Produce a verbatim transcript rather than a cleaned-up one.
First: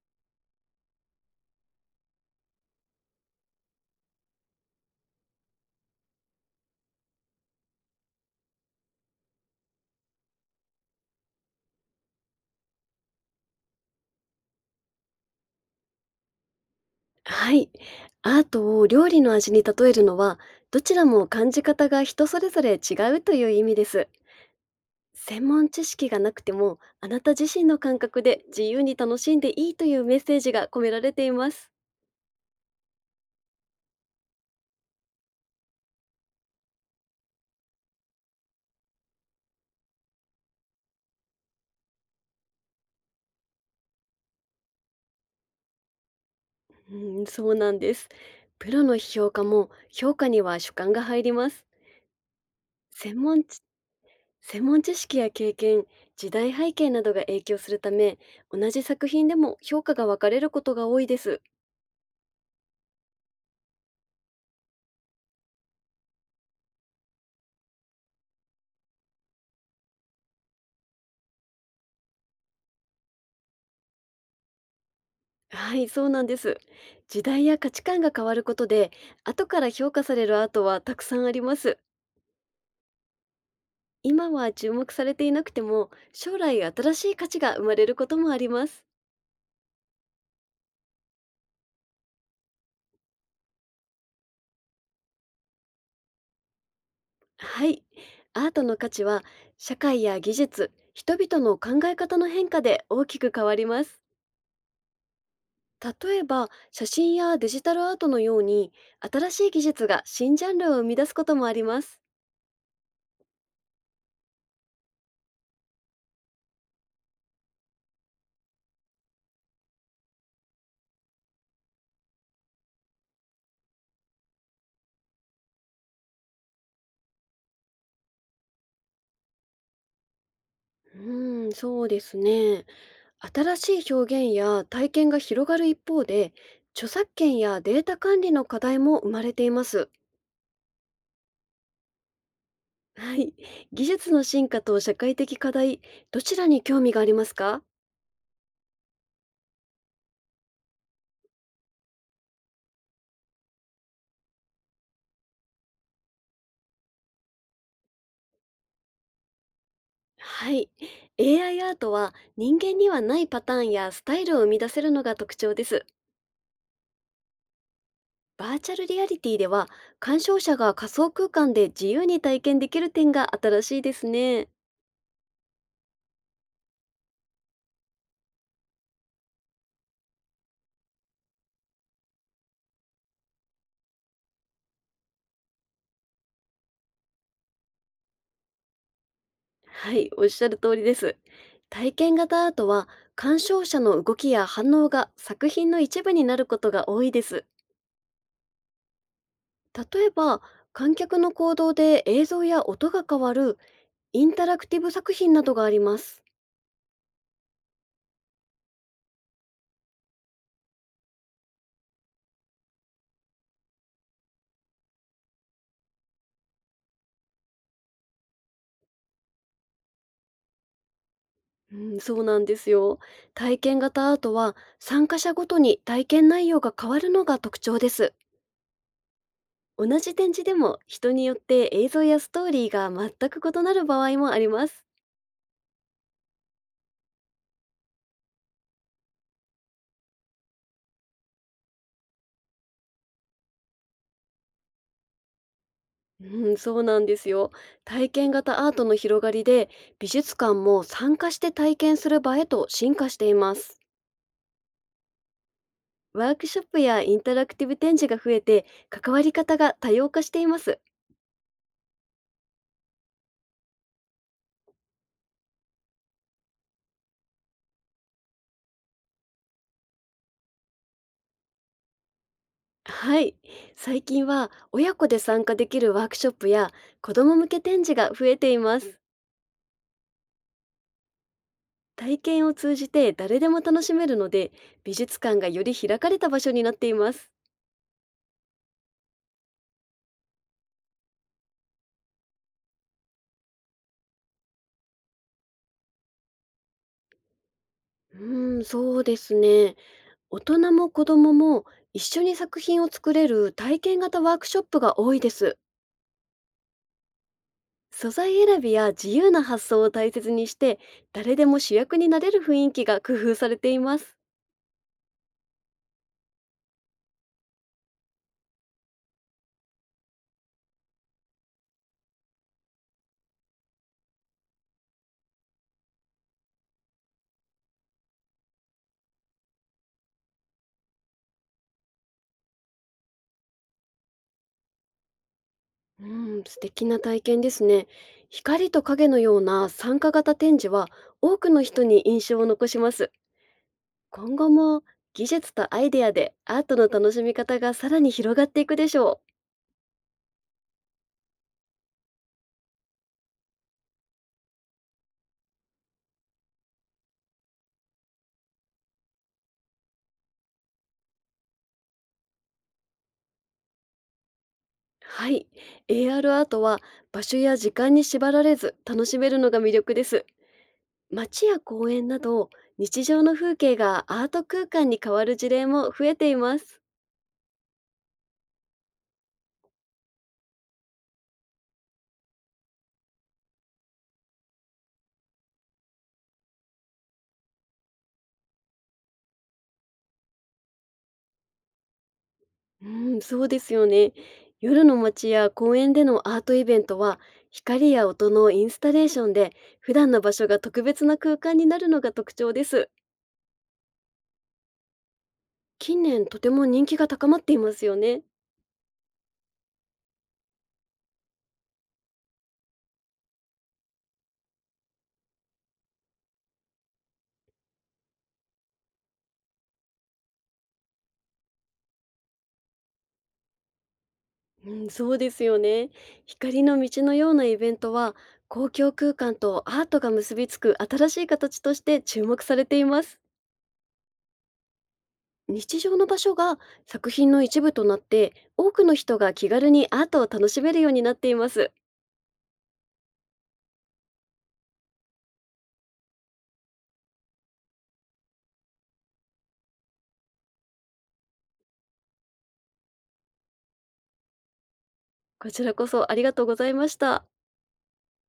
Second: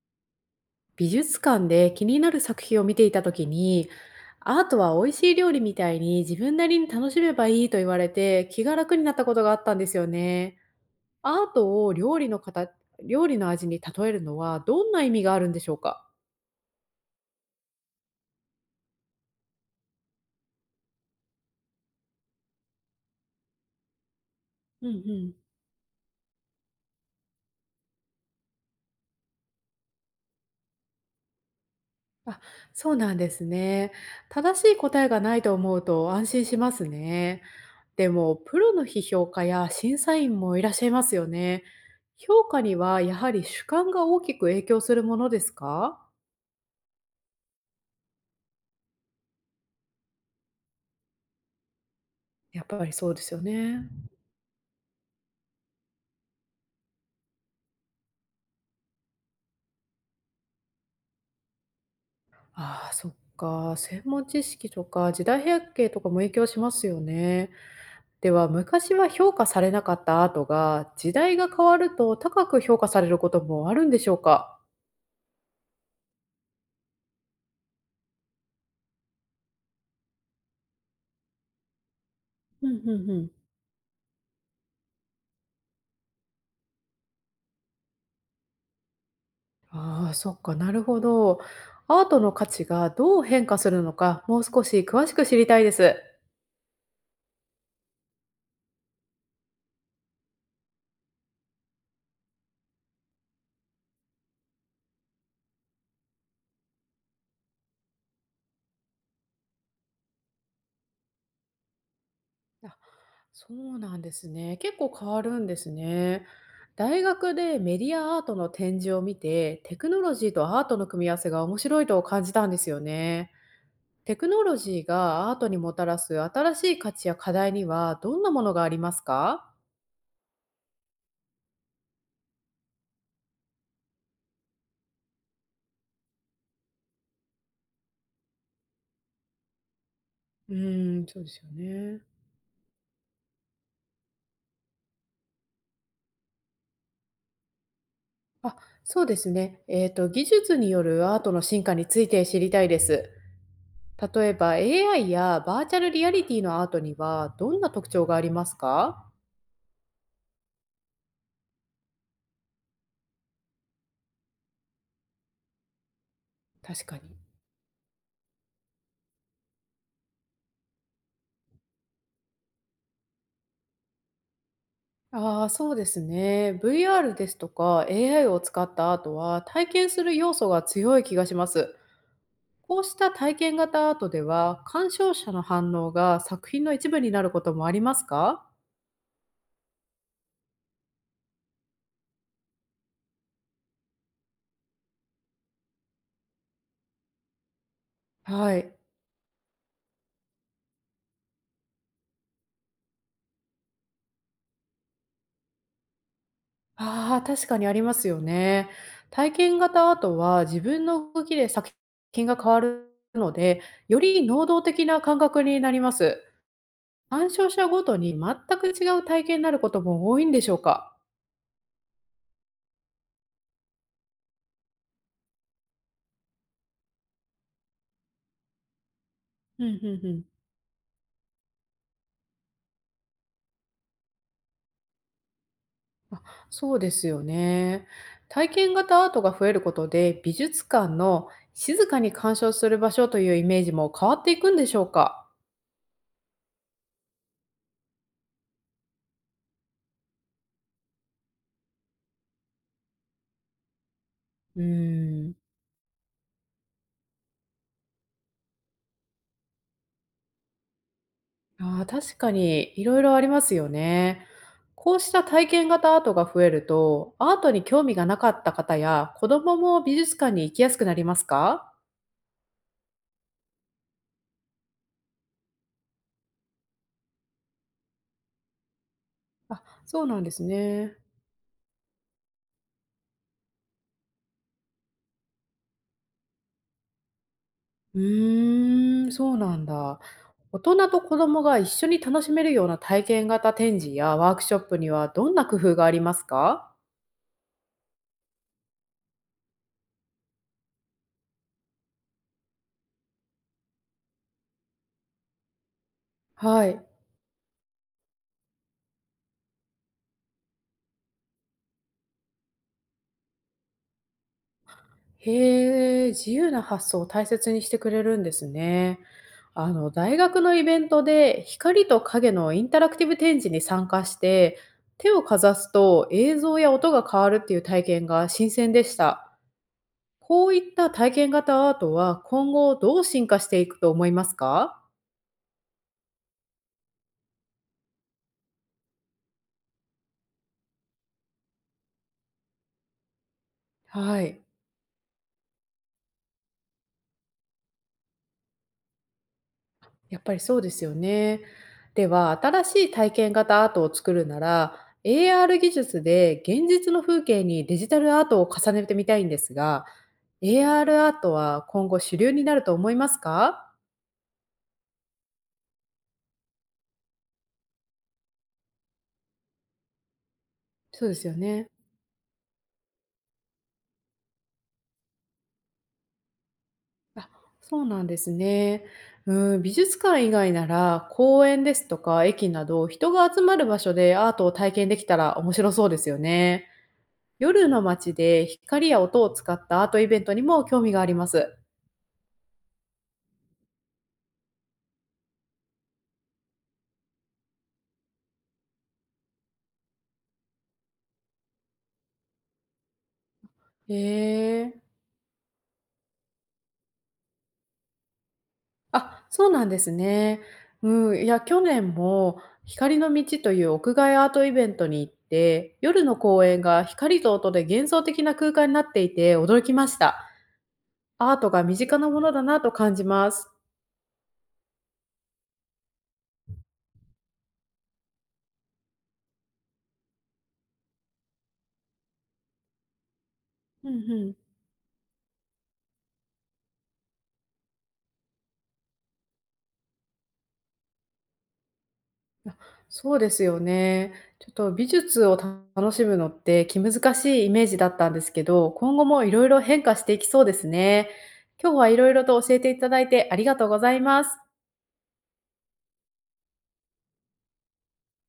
美術館で気になる作品を見ていた時に、アートは美味しい料理みたいに自分なりに楽しめばいいと言われて気が楽になったことがあったんですよね。アートを料理の形料理の味に例えるのはどんな意味があるんでしょうか？はい。アートを料理の味に例えるのは、どちらも感じ方が人それぞれ違うという意味です。うんうん。専門知識がなくても、あなた自身の感覚で自由に楽しんでいいというメッセージが込められています。あ、そうなんですね。正しい答えがないと思うと安心しますね。でも、プロの批評家や審査員もいらっしゃいますよね。評価にはやはり主観が大きく影響するものですか？うん、そうなんです。プロの評価も評価には主観が入ります。やっぱりそう専ですよ門知ね。専門知識や経験、時代背景などが影響するため、同じ作品でも評価が分かれることが多いです。ああ、そっか。専門知識とか時代背景とかも影響しますよね。では、昔は評価されなかったアートが、時代が変わると高く評価されることもあるんでしょうか？はい、そうなんです。時代や価値観が変わることで、後から評価されるアートはたくさんあります。うんうんうん。今は注目されていなくても、将来新しい価値が生まれることもあります。ああ、そっか。なるほど。アートの価値がどう変化するのか、もう少し詳しく知りたいです。はい、アートの価値は社会や技術、人々の考え方の変化で大きく変わります。例えば、写真やデジタルアートのように、新しい技術が新ジャンルを生み出すこともあります。あ、そうなんですね。結構変わるんですね。大学でメディアアートの展示を見て、テクノロジーとアートの組み合わせが面白いと感じたんですよね。テクノロジーがアートにもたらす新しい価値や課題にはどんなものがありますか？うーん、そうですね。新しい表現や体験が広がる一方で、著作権やデータ管理の課題も生まれています。うーん、そうですよね。はい。技術の進化と社会的課題、どちらに興味がありますか？あ、そうですね。えっ、と、技術によるアートの進化について知りたいです。例えば エーアイ やバーチャルリアリティのアートにはどんな特徴がありますか？はい。エーアイ アイアートは人間にはないパターンやスタイルを生み出せるのが特徴です。確かに。バーチャルリアリティでは、鑑賞者が仮想空間で自由に体験できる点が新しいですね。ああ、そうですね。ブイアール ですとか エーアイ を使ったアートは体験する要素が強い気がします。こうした体験型アートでは鑑賞者の反応が作品の一部になることもありますか？はい、おっしゃる通りです。体験型アートは鑑賞者の動きや反応が作品の一部になることが多いです。はい。例えば、観客の行動で映像や音が変わるインタラクティブ作品などがあります。ああ、確かにありますよね。体験型アートは自分の動きで作品が変わるので、より能動的な感覚になります。鑑賞者ごとに全く違う体験になることも多いんでしょうか？うん、そうなんですよ。体験型アートは参加者ごとに体験内容が変わるのが特徴です。うんう同んうじん。展示でも人によって映像やストーリーが全く異なる場合もあります。あ、そうですよね。体験型アートが増えることで、美術館の静かに鑑賞する場所というイメージも変わっていくんでしょうか？うん、そうなんですよ。体験型アートの広がりで、美術館も参加して体験する場へと進化しています。うーん。ワークショップやインタラクティブ展示が増えて、関わり方が多様化しています。ああ、確かにいろいろありますよね。こうした体験型アートが増えると、アートに興味がなかった方や子供もも美術館に行きやすくなりますか？はい。最近は親子で参加できるワークショップや子ども向け展示が増えています。あ、そうなんですね。体験を通じて誰でも楽しめるので、美術館がより開かれた場所になっています。うーん、そうなんだ。大人と子供が一緒に楽しめるような体験型展示やワークショップにはどんな工夫がありますか？うん、そうですね。大人も子供も一緒に作品を作れる体験型ワークショップが多いです。はい。素材選びや自由な発想を大切にして、誰でも主役になれる雰囲気が工夫されています。へえ、自由な発想を大切にしてくれるんですね。あの、大学のイベントで光と影のインタラクティブ展示に参加して、手をかざすと映像や音が変わるっていう体験が新鮮でした。こういった体験型アートは今後どう進化していくと思いますか？うん、素敵な体験ですね。光と影のような参加型展示は多くの人に印象を残します。は今い。後も技術とアイデアでアートの楽しみ方がさらに広がっていくでしょう。やっぱりそうですよね。では、新しい体験型アートを作るなら、エーアール 技術で現実の風景にデジタルアートを重ねてみたいんですが、エーアール アールアートは今後主流になると思いますか？はい、エーアール アールアートは場所や時間に縛られず楽しめるのが魅力です。そうですよ街やね。公園など日常の風景がアート空間に変わる事例も増えています。あ、そうなんですね。うん、美術館以外なら公園ですとか駅など人が集まる場所でアートを体験できたら面白そうですよね。夜の街で光や音を使ったアートイベントにも興味があります。うん、そうですよね。夜の街や公園でのアートイベントは、光や音のインスタレーションで、普段の場所が特別な空間になるのが特徴です。へえ。近年とても人気が高まっていますよね。あ、そうなんですね。うん、いや、去年も光の道という屋外アートイベントに行って、夜の公園が光と音で幻想的な空間になっていて驚きました。アートが身近なものだなと感じます。うん、そうですよね。光の道のようなイベントは、公共空間とアートが結びつく新しい形として注目されています。うんうん。日常の場所が作品の一部となって、多くの人が気軽にアートを楽しめるようになっています。あ、そうですよね。ちょっと美術を楽しむのって気難しいイメージだったんですけど、今後もいろいろ変化していきそうですね。今日はいろいろと教えていただいてありがとうございます。こちらこそありがとうございました。